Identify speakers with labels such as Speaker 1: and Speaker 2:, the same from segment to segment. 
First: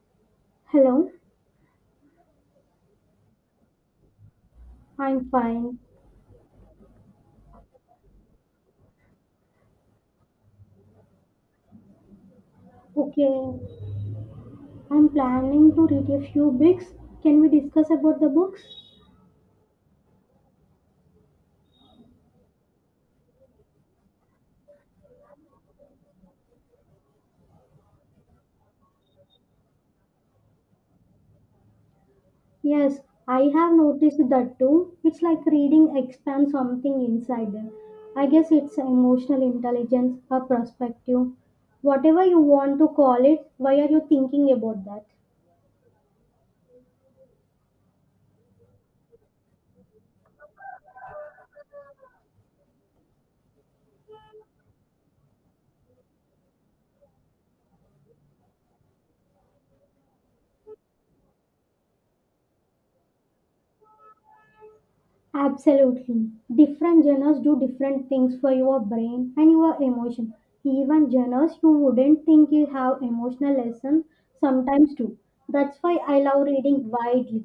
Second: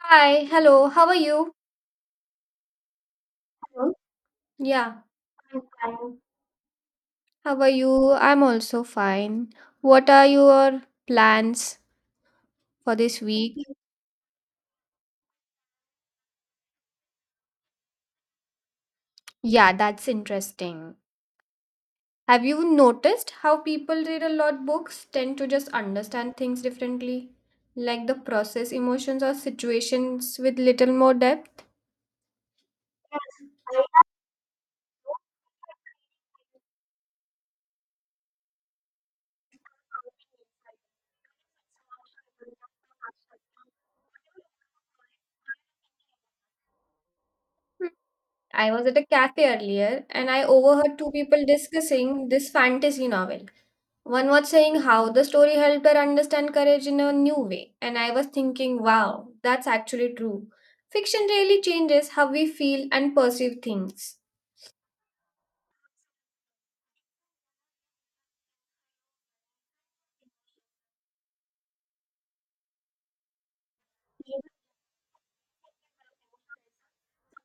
Speaker 1: Hi, hello, how
Speaker 2: Hello,
Speaker 1: are you? Hello. Yeah,
Speaker 2: I'm
Speaker 1: I'm
Speaker 2: fine.
Speaker 1: fine. How are you? I'm also fine. What are your plans for this
Speaker 2: Okay,
Speaker 1: week?
Speaker 2: I'm planning to read a few books. Can we discuss about the books?
Speaker 1: Yeah, that's interesting. Have you noticed how people read a lot books tend to just understand things differently? Like the process emotions or situations with little more depth?
Speaker 2: Yes,
Speaker 1: Yes,
Speaker 2: I have
Speaker 1: I
Speaker 2: noticed that too. It's like reading expands something inside them. I guess it's emotional intelligence or
Speaker 1: have
Speaker 2: perspective. Whatever you want to call it, why are you thinking about that?
Speaker 1: I was at a cafe earlier and I overheard two people discussing this fantasy novel. One was saying how the story helped her understand courage in a new way, and I was thinking, wow, that's actually true. Fiction really changes how we feel and perceive things.
Speaker 2: Absolutely. Different genres do different things for your brain and your emotion. Even genres you wouldn't think you have emotional lessons sometimes do. That's why I love reading widely.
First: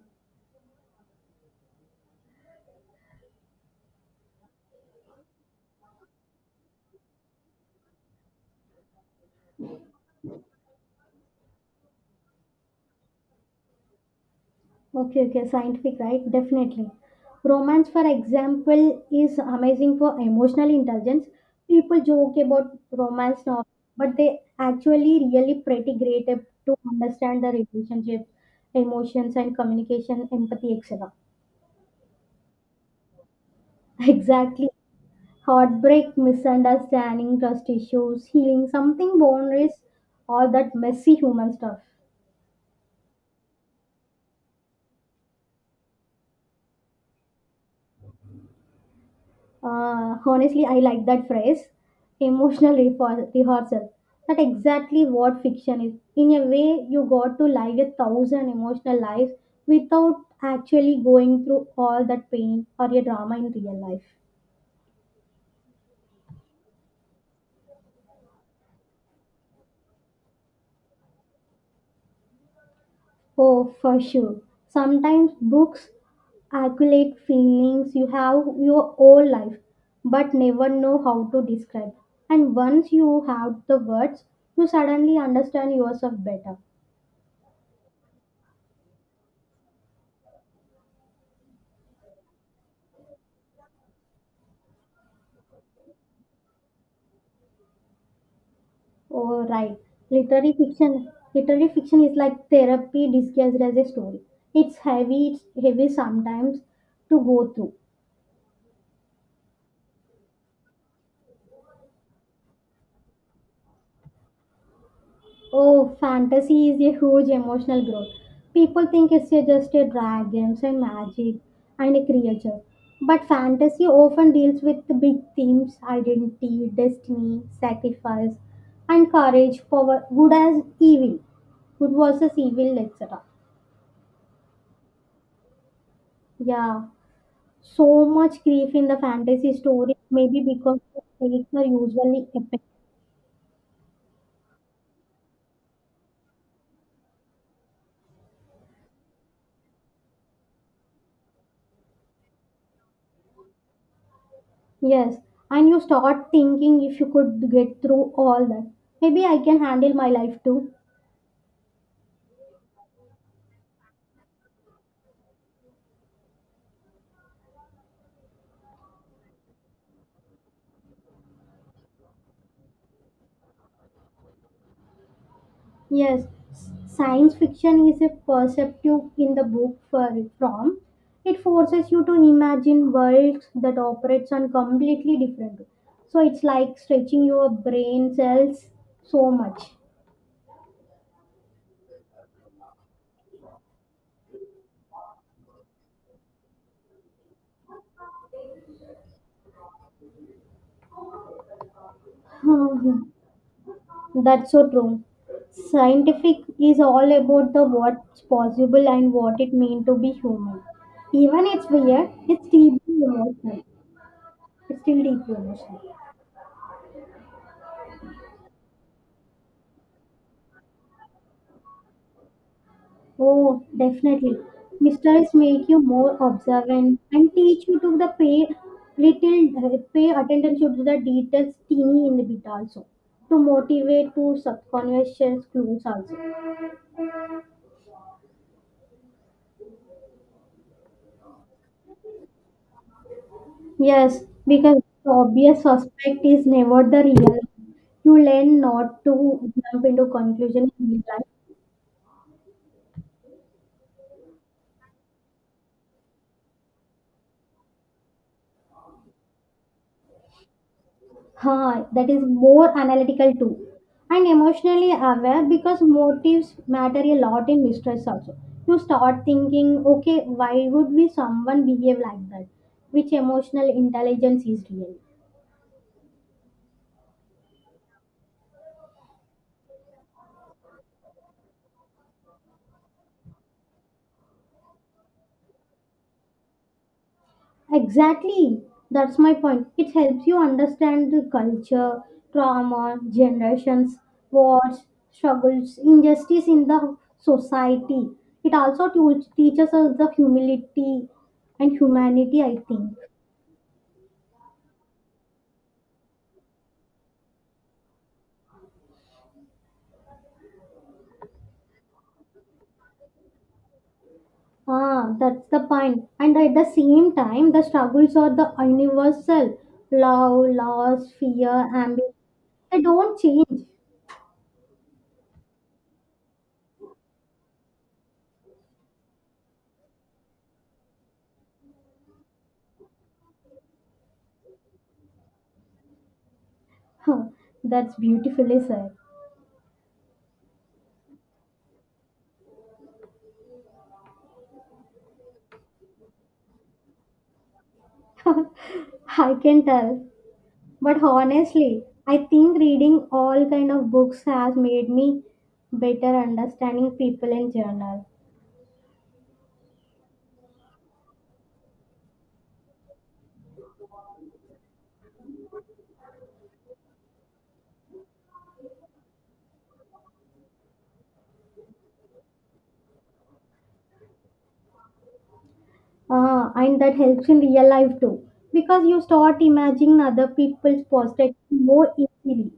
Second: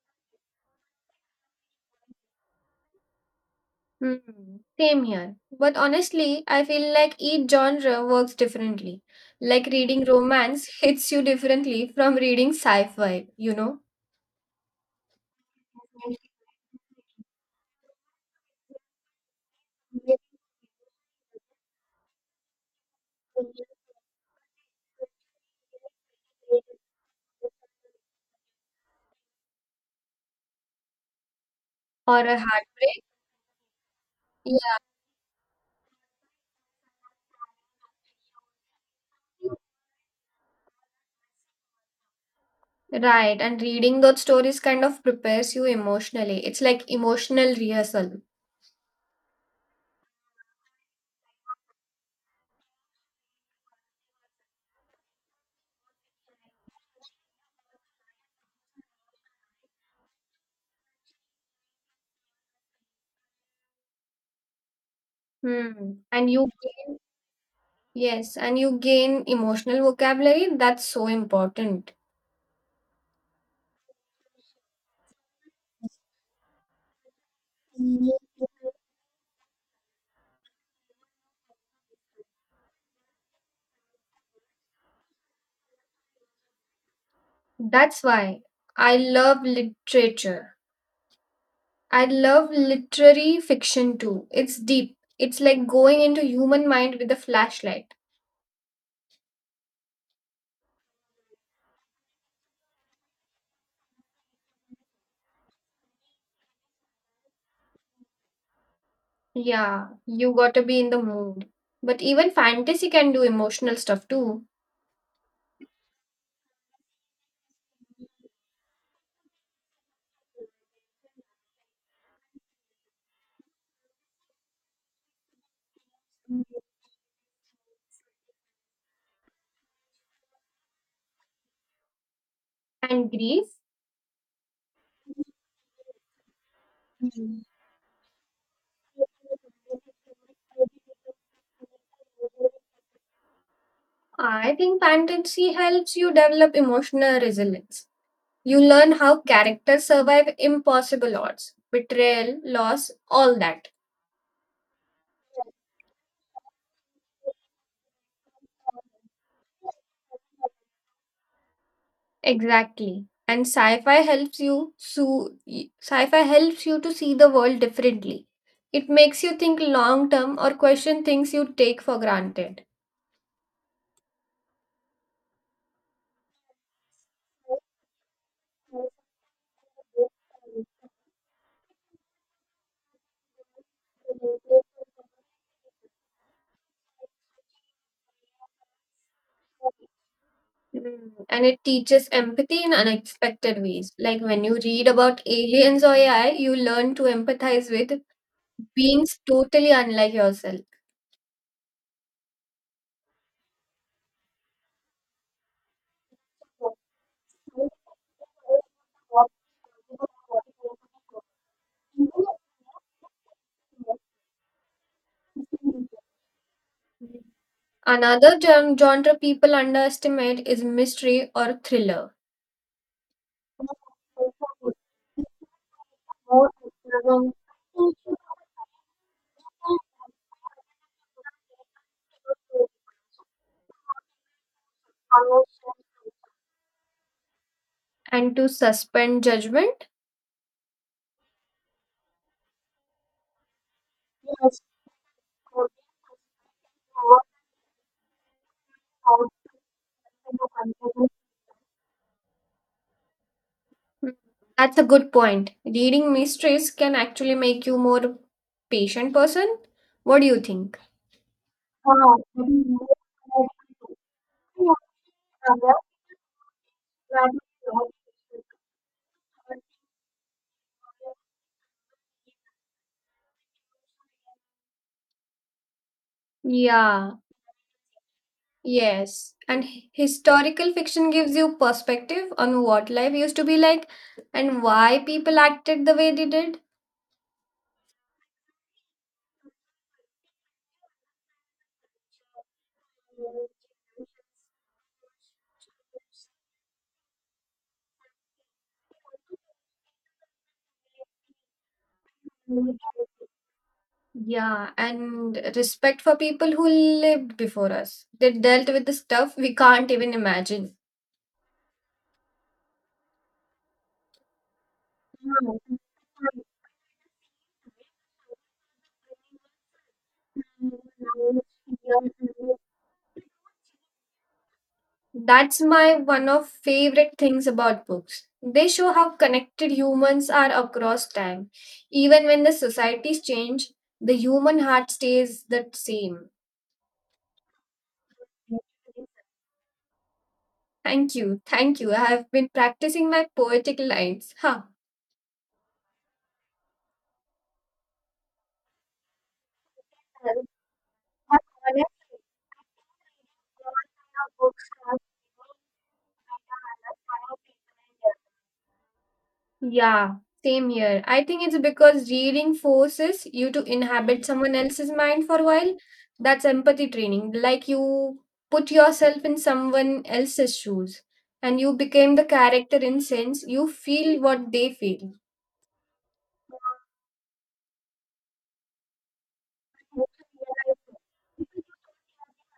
Speaker 1: Hmm. Same here. But honestly, I feel like each genre works differently. Like reading romance hits you differently from reading sci fi, you know?
Speaker 2: Okay, okay, scientific, right? Definitely. Romance, for example, is amazing for emotional intelligence. People joke about romance novels, but they actually really pretty great to understand the relationship, emotions, and communication, empathy, etc.
Speaker 1: Or a heartbreak.
Speaker 2: Exactly.
Speaker 1: Yeah.
Speaker 2: Heartbreak, misunderstanding, trust issues, healing, something boundaries, all that messy human stuff.
Speaker 1: Right. And reading those stories kind of prepares you emotionally. It's like emotional rehearsal.
Speaker 2: Honestly, I like that phrase, emotional rehearsal. That exactly what fiction is. In a way, you got to live a thousand emotional lives without actually going through all that pain or a drama in real life.
Speaker 1: Hmm. And you gain, yes, and you gain emotional vocabulary. That's so important.
Speaker 2: Oh, for sure. Sometimes books accumulate feelings you
Speaker 1: Mm.
Speaker 2: have your whole life but never know how to describe, and once you have the words you suddenly understand yourself better.
Speaker 1: That's why I love literature. I love literary fiction too. It's deep. It's like going into human mind with a flashlight.
Speaker 2: Oh right, literary fiction is like therapy disguised as a story. It's heavy it's heavy sometimes to go through.
Speaker 1: Yeah, you gotta be in the mood. But even fantasy can do emotional stuff too.
Speaker 2: Oh, fantasy is a huge emotional growth. People think it's just a dragons and magic and a creature. But fantasy often deals with the big themes identity, destiny, sacrifice, and courage, power, good as evil, good versus evil,
Speaker 1: And
Speaker 2: etc.
Speaker 1: Greece.
Speaker 2: Yeah, so much grief in the fantasy stories, maybe because the stakes are usually epic.
Speaker 1: I think fantasy helps you develop emotional resilience. You learn how characters survive impossible odds, betrayal, loss, all that.
Speaker 2: Yes, and you start thinking if you could get through all that. Maybe I can handle my life too.
Speaker 1: Exactly. And sci-fi helps you to see the world differently. It makes you think long term or question things you take for granted.
Speaker 2: Yes, science fiction is a perceptive in the book for from. It forces you to imagine worlds that operates on completely different. So it's like stretching your brain cells so much.
Speaker 1: Mm. And it teaches empathy in unexpected ways. Like when you read about aliens or AI, you learn to empathize with beings totally unlike yourself.
Speaker 2: That's so true. Scientific is all about the what's possible and what it means to be human. Even it's weird, it's deeply emotional. It's still deeply emotional.
Speaker 1: Another genre people underestimate is mystery or thriller.
Speaker 2: Oh, definitely. Mysteries make you more
Speaker 1: More
Speaker 2: observant and
Speaker 1: observant
Speaker 2: teach you to the pay little pay attention to the details teeny in the bit also, to motivate to subconscious clues also.
Speaker 1: and to suspend judgment.
Speaker 2: Yes, because the obvious suspect is never the real. You learn not to jump into conclusion in real life.
Speaker 1: Hmm. That's a good point. Reading mysteries can actually make you more patient person. What do you think?
Speaker 2: Huh, that is more analytical too. And emotionally aware because motives matter a lot in mistress also. You start thinking, okay, why would we someone behave like that? Which emotional intelligence is real?
Speaker 1: Yeah, yes. And historical fiction gives you perspective on what life used to be like and why people acted the way they did.
Speaker 2: Exactly. That's my point. It helps you understand the culture, trauma, generations, wars, struggles, injustice in the society. It also teaches us the humility and humanity, I think.
Speaker 1: Yeah, and respect for people who lived before us. They dealt with the stuff we can't even imagine.
Speaker 2: Ah, that's the point. And at the same time, the struggles are the universal love, loss, fear, ambition. They don't change.
Speaker 1: That's my one of favorite things about books. They show how connected humans are across time. Even when the societies change, the human heart stays the same.
Speaker 2: Huh, that's beautifully said.
Speaker 1: Thank you. Thank you. I have been practicing my poetic lines. Huh.
Speaker 2: I can tell. But honestly, I think reading all kind of books has
Speaker 1: Books
Speaker 2: made me better understanding people in general.
Speaker 1: are- Yeah, same here. I think it's because reading forces you to inhabit someone else's mind for a while. That's empathy training. Like you put yourself in someone else's shoes and you became the character in sense you feel what they feel.
Speaker 2: And that helps in real life too. Because you start imagining other people's perspective more easily.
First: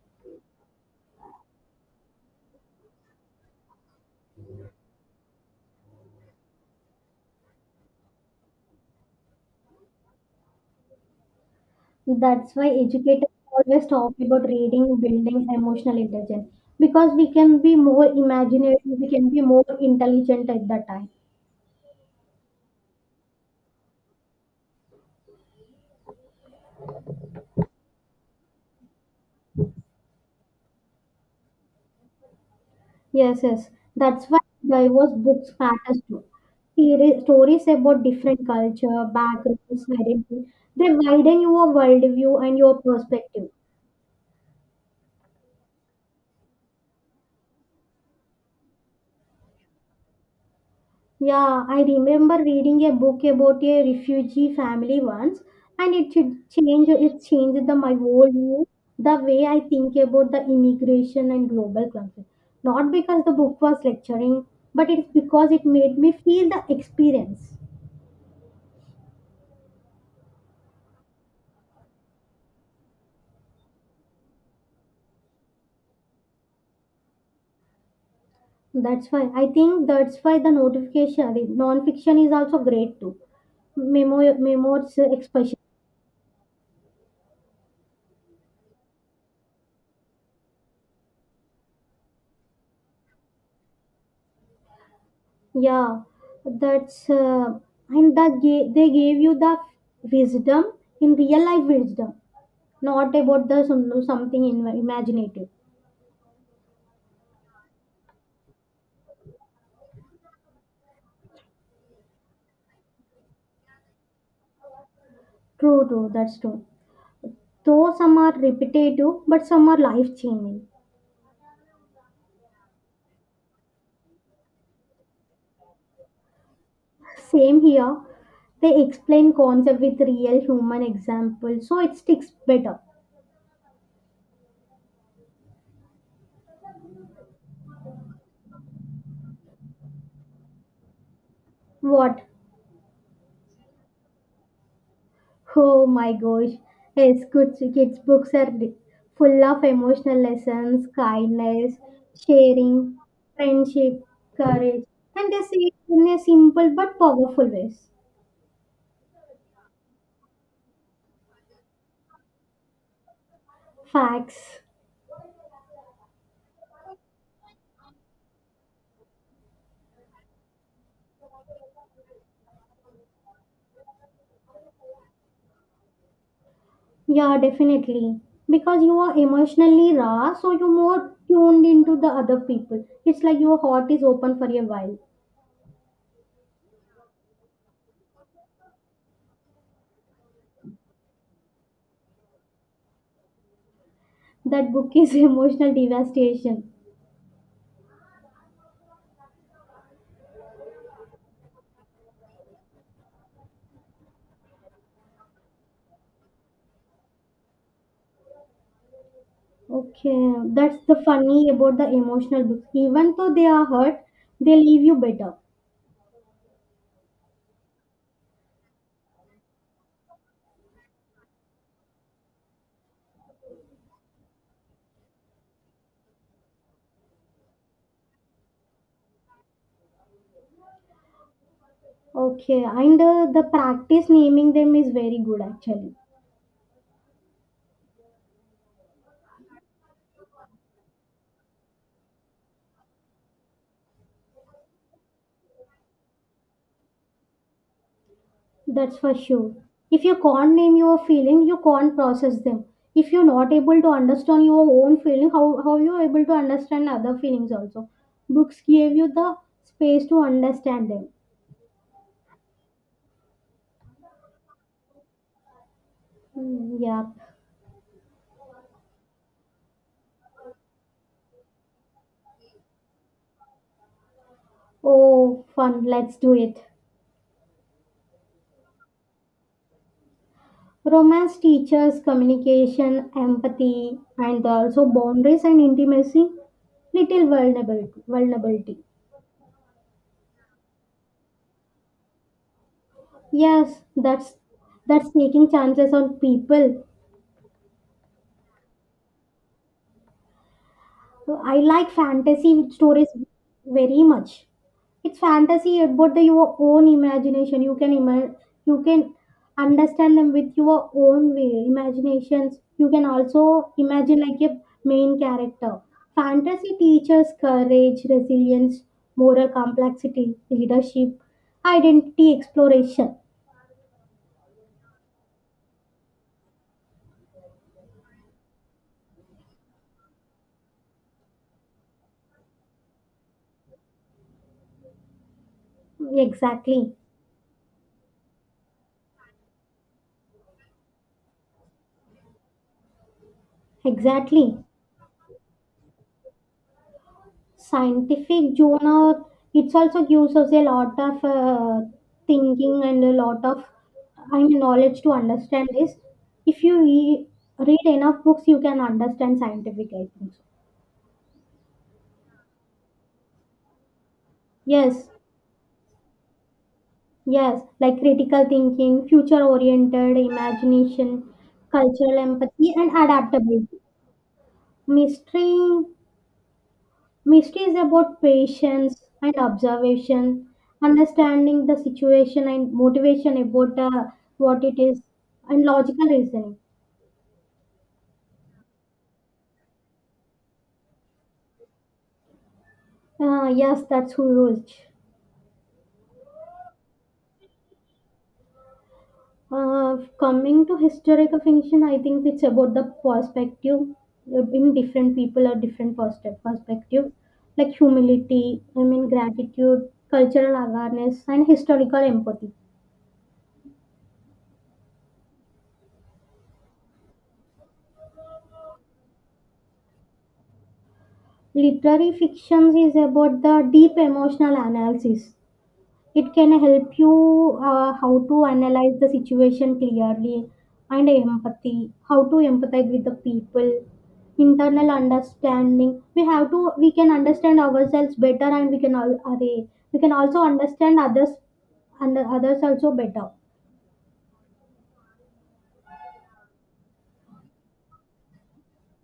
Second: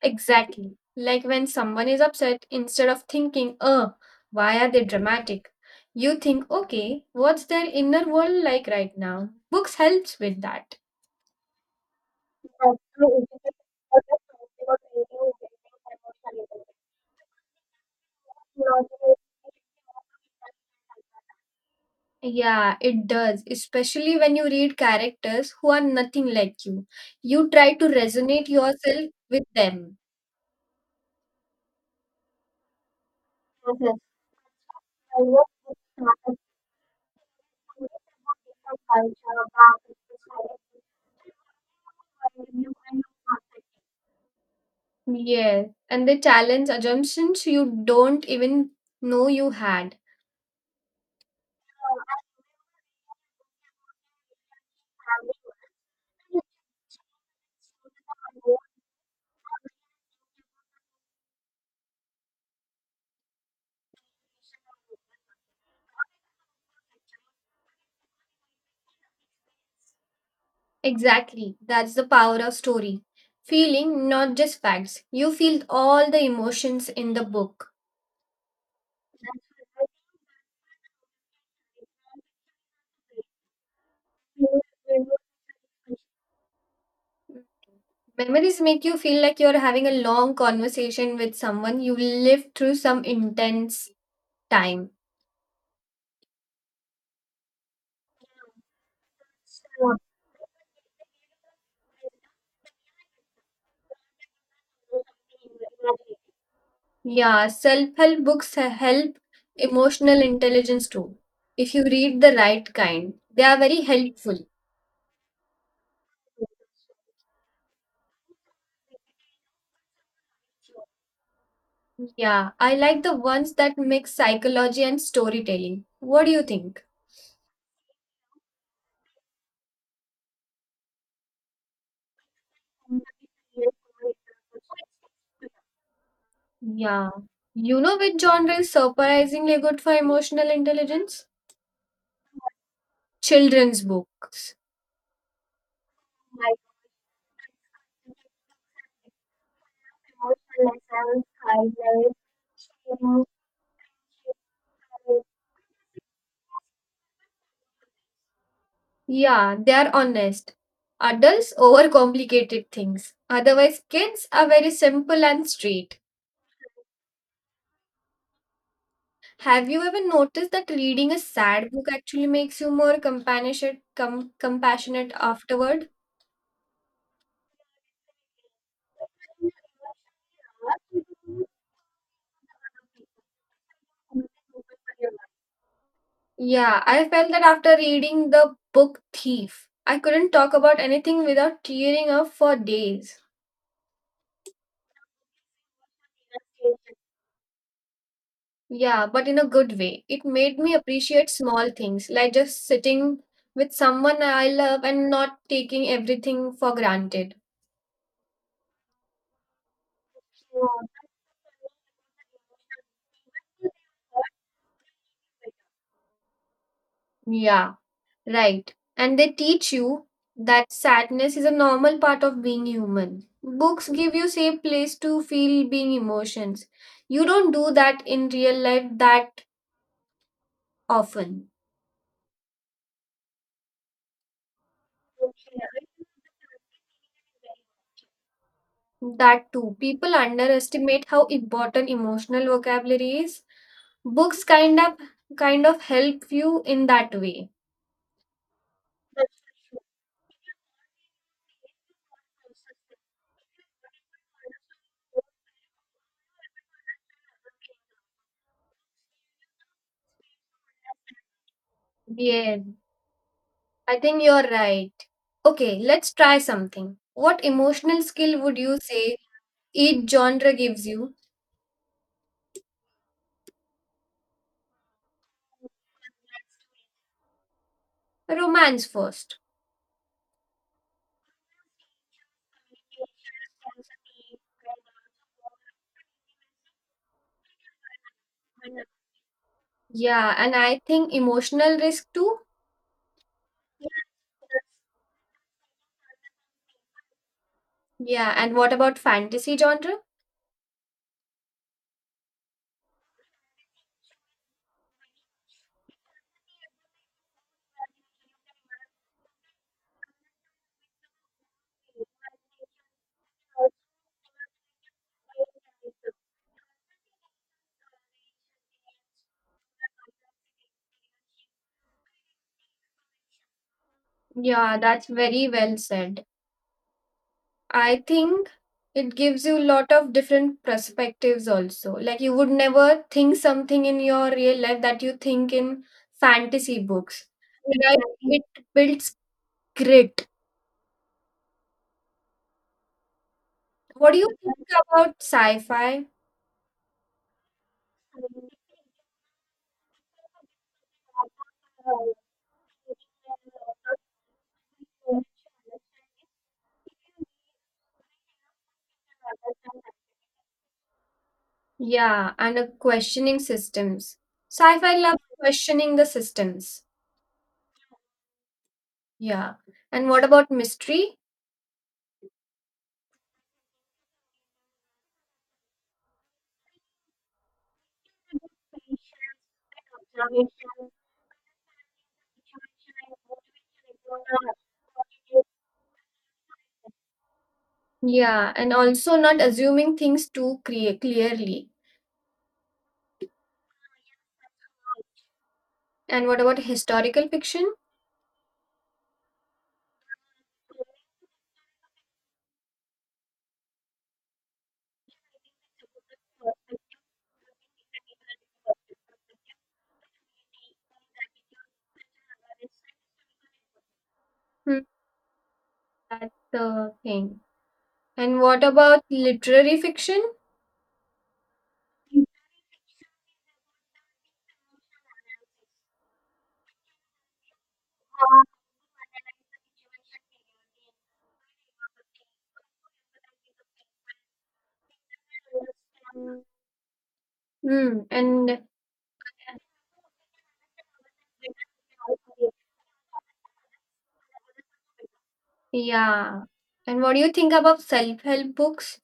Speaker 1: Exactly. Like when someone is upset, instead of thinking, why are they dramatic? You think, okay, what's their inner world like right now? Books helps with that.
Speaker 2: That's why educators always talk about reading, building emotional intelligence. Because we can be more imaginative, we can be more intelligent at that time.
Speaker 1: Yeah, it does, especially when you read characters who are nothing like you. You try to resonate yourself with them.
Speaker 2: Yes, yes. That's why diverse books matters too. Theory, stories about different culture, backgrounds, identity, they widen your worldview and your perspective.
Speaker 1: Yes, and they challenge assumptions you don't even know you had.
Speaker 2: Yeah, I remember reading a book about a refugee family once, and it changed the my whole view, the way I think about the immigration and global conflict. Not because the book was lecturing, but it's because it made me feel the experience.
Speaker 1: Exactly, that's the power of story. Feeling, not just facts. You feel all the emotions in the book.
Speaker 2: That's why I think that's why the non-fiction is also great too. Memos, expression.
Speaker 1: Memories make you feel like you're having a long conversation with someone you lived through some intense time.
Speaker 2: Yeah, that's they gave you the wisdom in real life wisdom, not about the some, something in, imaginative.
Speaker 1: Yeah, self help books help emotional intelligence too. If you read the right kind, they are very helpful.
Speaker 2: True, true, that's true. Though some are repetitive, but some are life changing.
Speaker 1: Yeah, I like the ones that mix psychology and storytelling. What do you think?
Speaker 2: Same here. They explain concept with real human example, so it sticks better.
Speaker 1: Yeah. You know which genre is surprisingly good for emotional intelligence?
Speaker 2: What?
Speaker 1: Children's books.
Speaker 2: Oh my gosh. Yes, good kids books are full of emotional lessons, kindness, sharing, friendship, courage, and they say it in a simple but powerful ways.
Speaker 1: Yeah, they are honest. Adults overcomplicate things. Otherwise, kids are
Speaker 2: Facts.
Speaker 1: very simple and straight. Have you ever noticed that reading a sad book actually makes you more compassionate, compassionate afterward?
Speaker 2: Yeah, definitely. Because you are emotionally raw, so you're more tuned into the other people. It's like your heart is open for a while.
Speaker 1: Yeah, I felt that after reading the book Thief, I couldn't talk about anything without tearing up for days.
Speaker 2: That book is emotional devastation.
Speaker 1: Yeah, but in a good way. It made me appreciate small things, like just sitting with someone I love and not taking everything for granted.
Speaker 2: Okay, that's the funny about the emotional books. Even though they are hurt, they leave you better.
Speaker 1: Yeah, right. And they teach you that sadness is a normal part of being human. Books give you safe place to feel being emotions. You don't do that in real life that often.
Speaker 2: Okay, and the practice naming them is very good actually.
Speaker 1: That too. People underestimate how important emotional vocabulary is. Books kind of help you in that way.
Speaker 2: That's for sure. If you can't name your feeling, you can't process them. If you're not able to understand your own feeling, how you are able to understand other feelings also? Books gave you the space to understand them.
Speaker 1: Yeah, I think you're right. Okay, let's try
Speaker 2: Mm,
Speaker 1: something.
Speaker 2: yeah.
Speaker 1: What emotional skill would you say each genre gives you?
Speaker 2: Oh, fun. Let's do it.
Speaker 1: Romance first.
Speaker 2: Romance teaches communication, empathy, and also boundaries and intimacy. Little vulnerability. Vulnerability.
Speaker 1: Yeah, and I think emotional risk too.
Speaker 2: Yes, that's taking chances on people.
Speaker 1: Yeah, and what about fantasy genre?
Speaker 2: So I like fantasy stories very much. It's fantasy about the, your own imagination. You can understand them with your own way, imaginations. You can also imagine like a main character. Fantasy teaches courage, resilience, moral complexity, leadership, identity exploration.
Speaker 1: Yeah, that's very well said. I think it gives you a lot of different perspectives also. Like you would never think something in your real life that you think in fantasy
Speaker 2: Exactly,
Speaker 1: books. Right? Exactly. It builds grit. What do you
Speaker 2: exactly.
Speaker 1: think about sci-fi?
Speaker 2: Scientific journal it's also gives us a lot of thinking and a lot of, I mean, knowledge to understand this if you read enough books you can understand scientific, I think so.
Speaker 1: Yeah, and a questioning systems. Sci-fi
Speaker 2: Yes,
Speaker 1: loves questioning the systems.
Speaker 2: yes, like critical thinking, future
Speaker 1: Yeah. And
Speaker 2: oriented
Speaker 1: what about mystery?
Speaker 2: imagination, cultural empathy and adaptability. Mystery. Mystery is about patience and observation, understanding the situation and motivation about the, what it is, and logical reasoning.
Speaker 1: Yeah, and also not assuming things too clearly.
Speaker 2: Yes, that's huge.
Speaker 1: And what about historical fiction?
Speaker 2: Coming to historical fiction, I think it's about the perspective. In different people are different perspective, like humility, I mean gratitude, cultural awareness, and historical empathy.
Speaker 1: Hmm, that's the thing. And what about literary fiction?
Speaker 2: Literary fictions is about the deep emotional analysis. It can help you how to analyze the situation clearly and empathy, how to empathize with the people, internal understanding. We have to we can understand
Speaker 1: Hmm.
Speaker 2: ourselves better,
Speaker 1: And
Speaker 2: and we can all array. We can also understand others and others also better.
Speaker 1: yeah. And what do you think about self-help books?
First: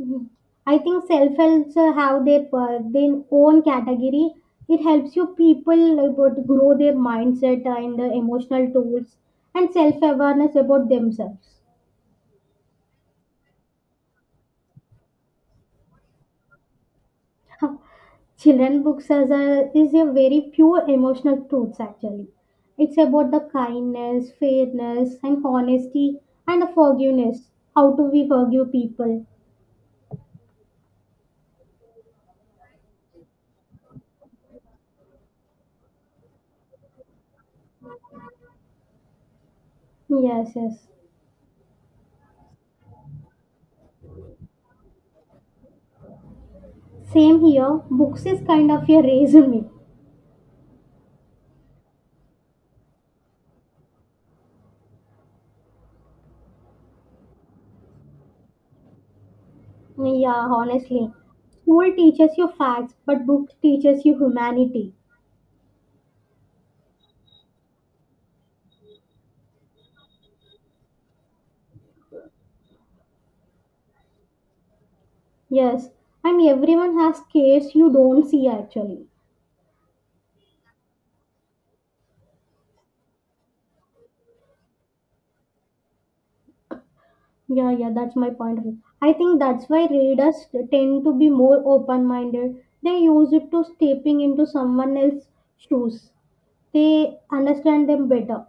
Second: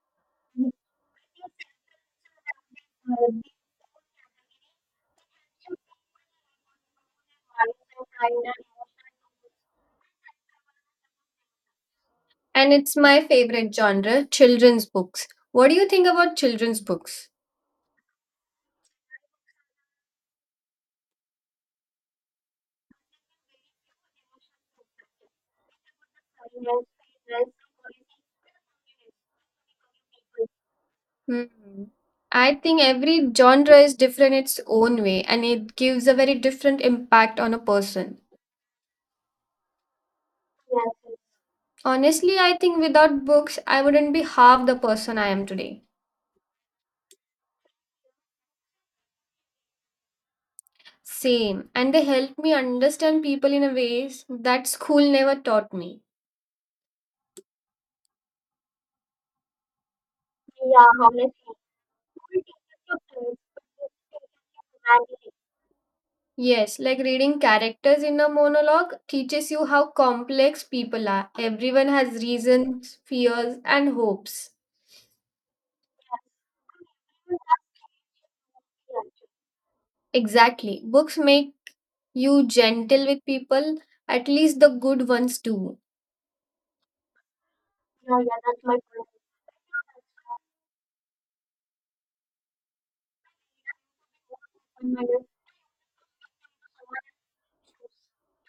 Speaker 2: Mhm. I think self helps have their their own category. It helps you people about grow their mindset and emotional tools and self awareness about themselves.
Speaker 1: And it's my favorite genre, children's books. What do you think about children's books?
Speaker 2: Children books as a is a very pure emotional truths actually. It's about the kindness, fairness, and honesty, and the forgiveness. How do we forgive people?
Speaker 1: Hmm. I think every genre is different its own way and it gives a very different impact on a person.
Speaker 2: Yes, yes.
Speaker 1: Honestly, I think without books, I wouldn't be half the person I am today.
Speaker 2: Same here. Books is kind of a resume.
Speaker 1: Same. And they help me understand people in a ways that school never taught me.
Speaker 2: Yeah, honestly. School teaches you facts, but book teaches you humanity.
Speaker 1: Yes, like reading characters in a monologue teaches you how complex people are. Everyone has reasons, fears, and hopes.
Speaker 2: Yes, and everyone has cares you don't see actually.
Speaker 1: Exactly. Books make you gentle with people, at least the good ones do.
Speaker 2: Yeah, yeah, that's my point of view. I think that's why readers tend to be more open minded. They use it to stepping into someone else's shoes. They understand them better.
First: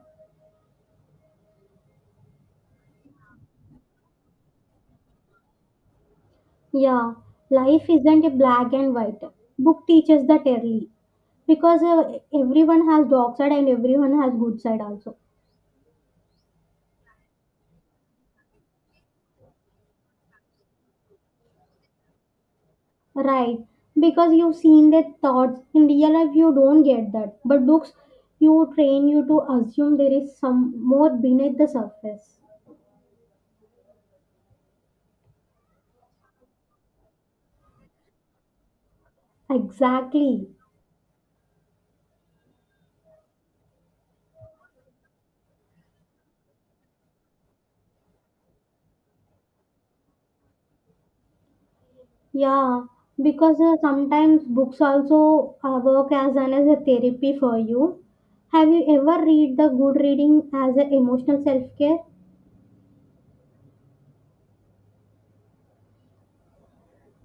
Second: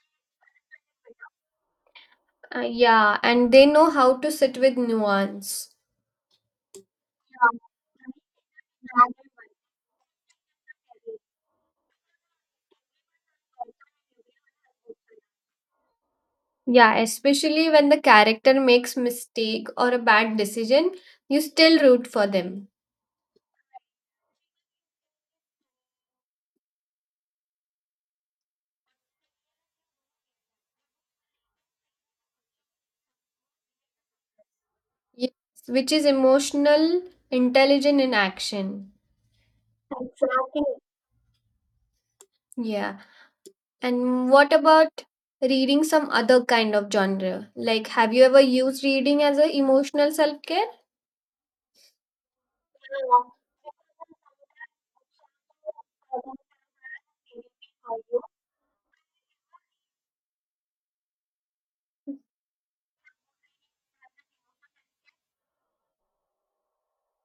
Speaker 1: Yeah, and they know how to sit with nuance.
Speaker 2: Yeah, life isn't a black and white. Book teaches that early because everyone has dark side and everyone has good side also.
Speaker 1: Yeah, especially when the character makes mistake or a bad decision, you still root for them.
Speaker 2: Right? Because you've seen their thoughts in real life, you don't get that. But books, you train you to assume there is some more beneath the surface.
Speaker 1: Yes, which is emotional intelligent in action.
Speaker 2: Exactly.
Speaker 1: Yeah. And what about reading some other kind of genre? Like, have you ever used reading as a emotional self care?
Speaker 2: Yeah, because sometimes books also work as an as a therapy for you. Have you ever read the good reading as an emotional self-care?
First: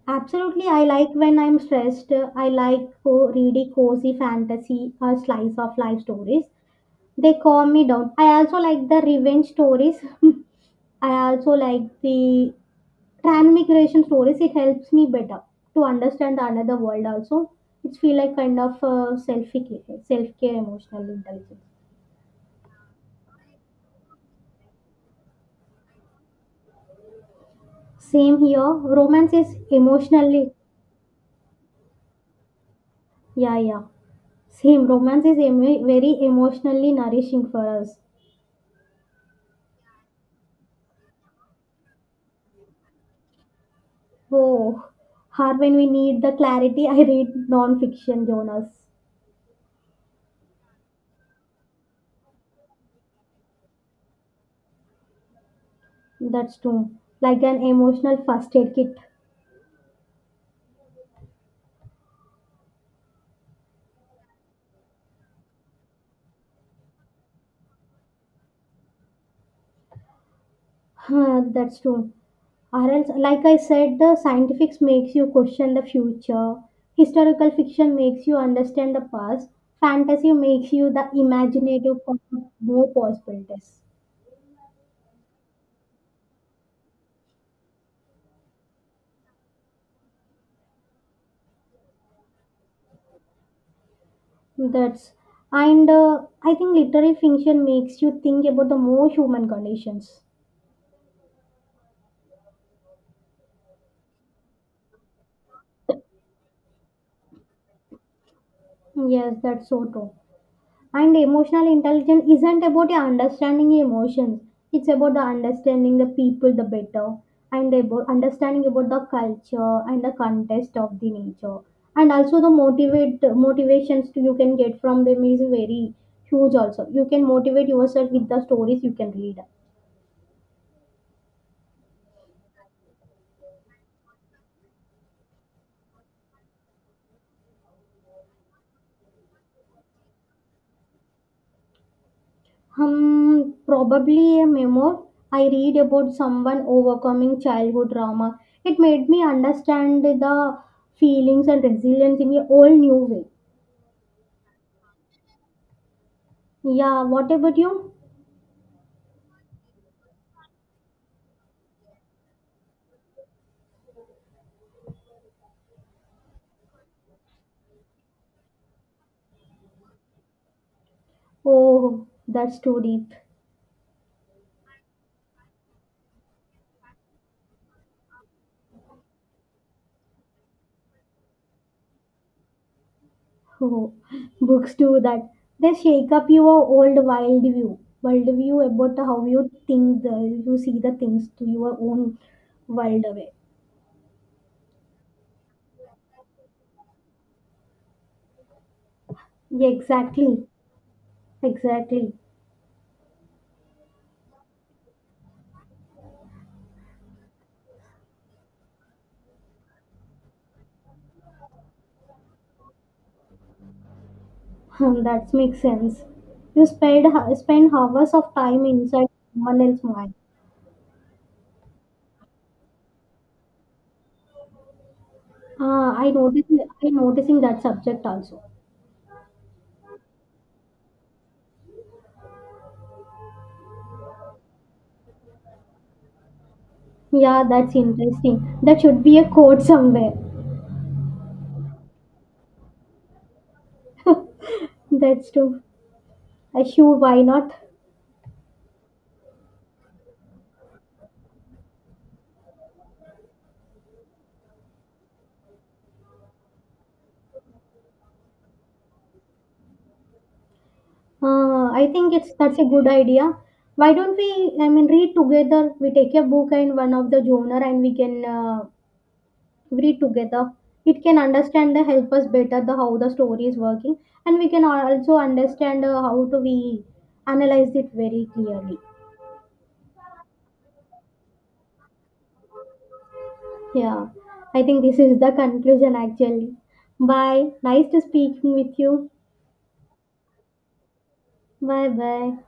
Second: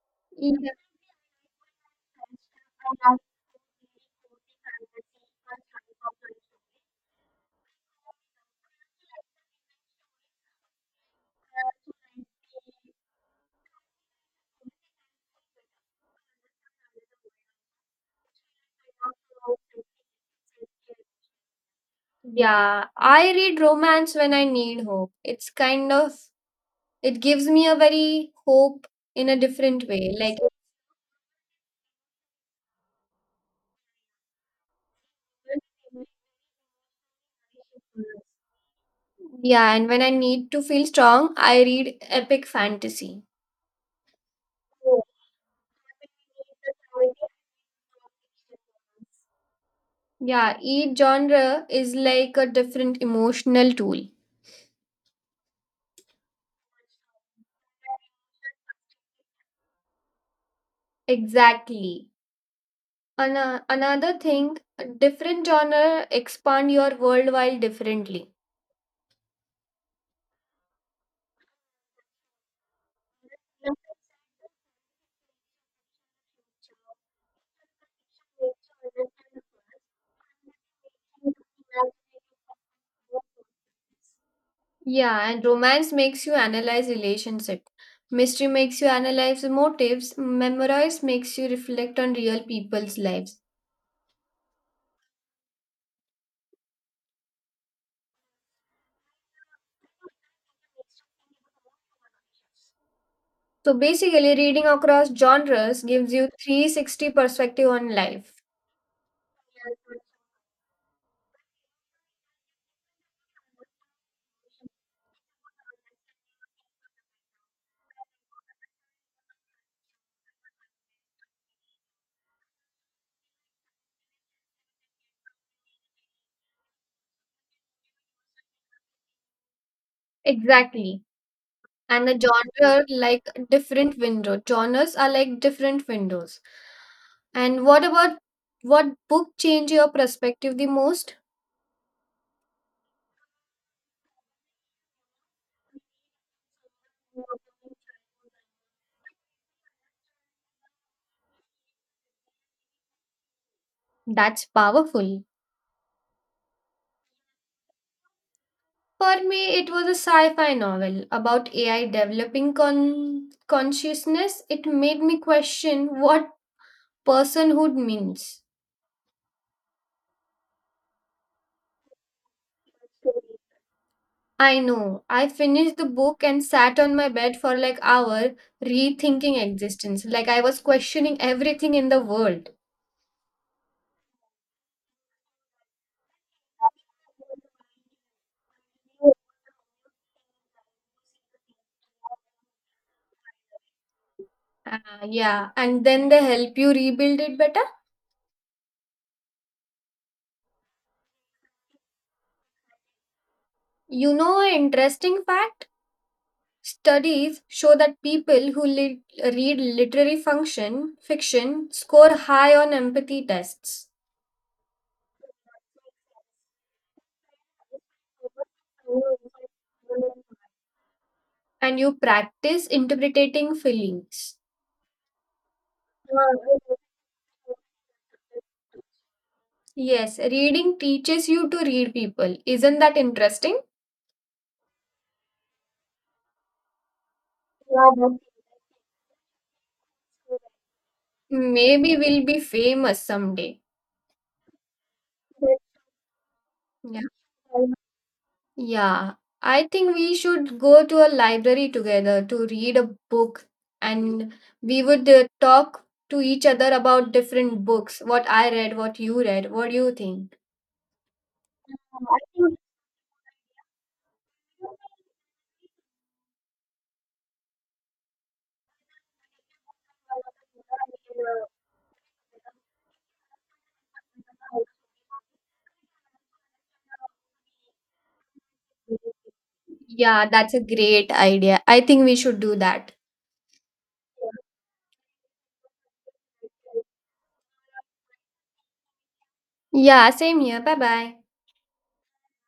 Speaker 2: Absolutely,
Speaker 1: Yeah.
Speaker 2: I like when I'm stressed. I like reading cozy fantasy or slice of life stories. They calm me down. I also like the revenge stories. I also like the transmigration stories, it helps me better to understand the another world also. It's feel like kind of self care emotional intelligence.
Speaker 1: Yeah, I read romance when I need hope. It's kind of, it gives me a very
Speaker 2: Same here.
Speaker 1: hope in
Speaker 2: Romance
Speaker 1: a
Speaker 2: is
Speaker 1: different way. Like,
Speaker 2: emotionally, yeah, yeah, same romance is very emotionally nourishing for us.
Speaker 1: yeah, and when I need to feel strong, I read epic fantasy.
Speaker 2: Oh, hard when we need the clarity, I read non-fiction journals.
Speaker 1: Yeah, each genre is like a different emotional tool.
Speaker 2: That's true, like an emotional first aid kit.
Speaker 1: Exactly. Another thing, different genre expand your world while differently.
Speaker 2: Huh, that's true. Or else, like I said, the scientifics makes you question the future. Historical fiction makes you understand the past. Fantasy makes you the imaginative for more possibilities.
Speaker 1: Yeah, and romance makes you analyze relationship. Mystery makes you analyze motives. Memorize makes you reflect on real people's lives.
Speaker 2: That's and I think literary fiction makes you think about the more human conditions.
Speaker 1: So basically, reading across genres gives you 360 perspective on life.
Speaker 2: Yes, that's so true. And emotional intelligence isn't about your understanding your emotions. It's about the understanding the people the better and about understanding about the culture and the context of the nature. And also the motivate motivations you can get from them is very huge also. You can motivate yourself with the stories you can read.
Speaker 1: Exactly. And the genre like different window. Genres are like different windows. And what book change your perspective the most?
Speaker 2: Probably a memoir I read about someone overcoming childhood trauma. It made me understand the feelings and resilience in a whole new way.
Speaker 1: That's powerful.
Speaker 2: Yeah, what about you?
Speaker 1: For me, it was a sci fi novel about AI developing consciousness. It made me question what personhood means.
Speaker 2: Oh, that's too deep.
Speaker 1: I know. I finished the book and sat on my bed for like hour rethinking existence. Like I was questioning everything in the world.
Speaker 2: Oh, books do that. They shake up your old world view about how you think, you see the things to your own world away.
Speaker 1: Uh, yeah, and then they help you rebuild it better.
Speaker 2: Yeah, exactly, exactly.
Speaker 1: You know, an interesting fact? Studies show that people who read literary function fiction score high on empathy tests.
Speaker 2: Hmm, that makes sense. You spend hours of time inside someone else's mind.
Speaker 1: And you practice interpreting feelings.
Speaker 2: Ah, I noticing that subject also.
Speaker 1: Yes, reading teaches you to read people. Isn't that interesting?
Speaker 2: Yeah, that's interesting. That should be a quote somewhere.
Speaker 1: Maybe we'll be famous someday.
Speaker 2: That's true. Sure,
Speaker 1: Yeah.
Speaker 2: why not?
Speaker 1: Yeah, I think we should go to a library together to read a book and we would talk to each other about different books, what I read, what you read. What do you think?
Speaker 2: I think it's that's a good idea. Why don't we? I mean, read together. We take a book and one of the genre, and we can read together. It can understand the help us better the how the story is working, and we can also understand how to we analyze it very clearly.
Speaker 1: Yeah, that's a great idea. I think we should do that.
Speaker 2: Yeah, I think this is the conclusion actually. Bye. Nice to speaking with you.
Speaker 1: Yeah, same here. Bye bye.
Speaker 2: Bye bye.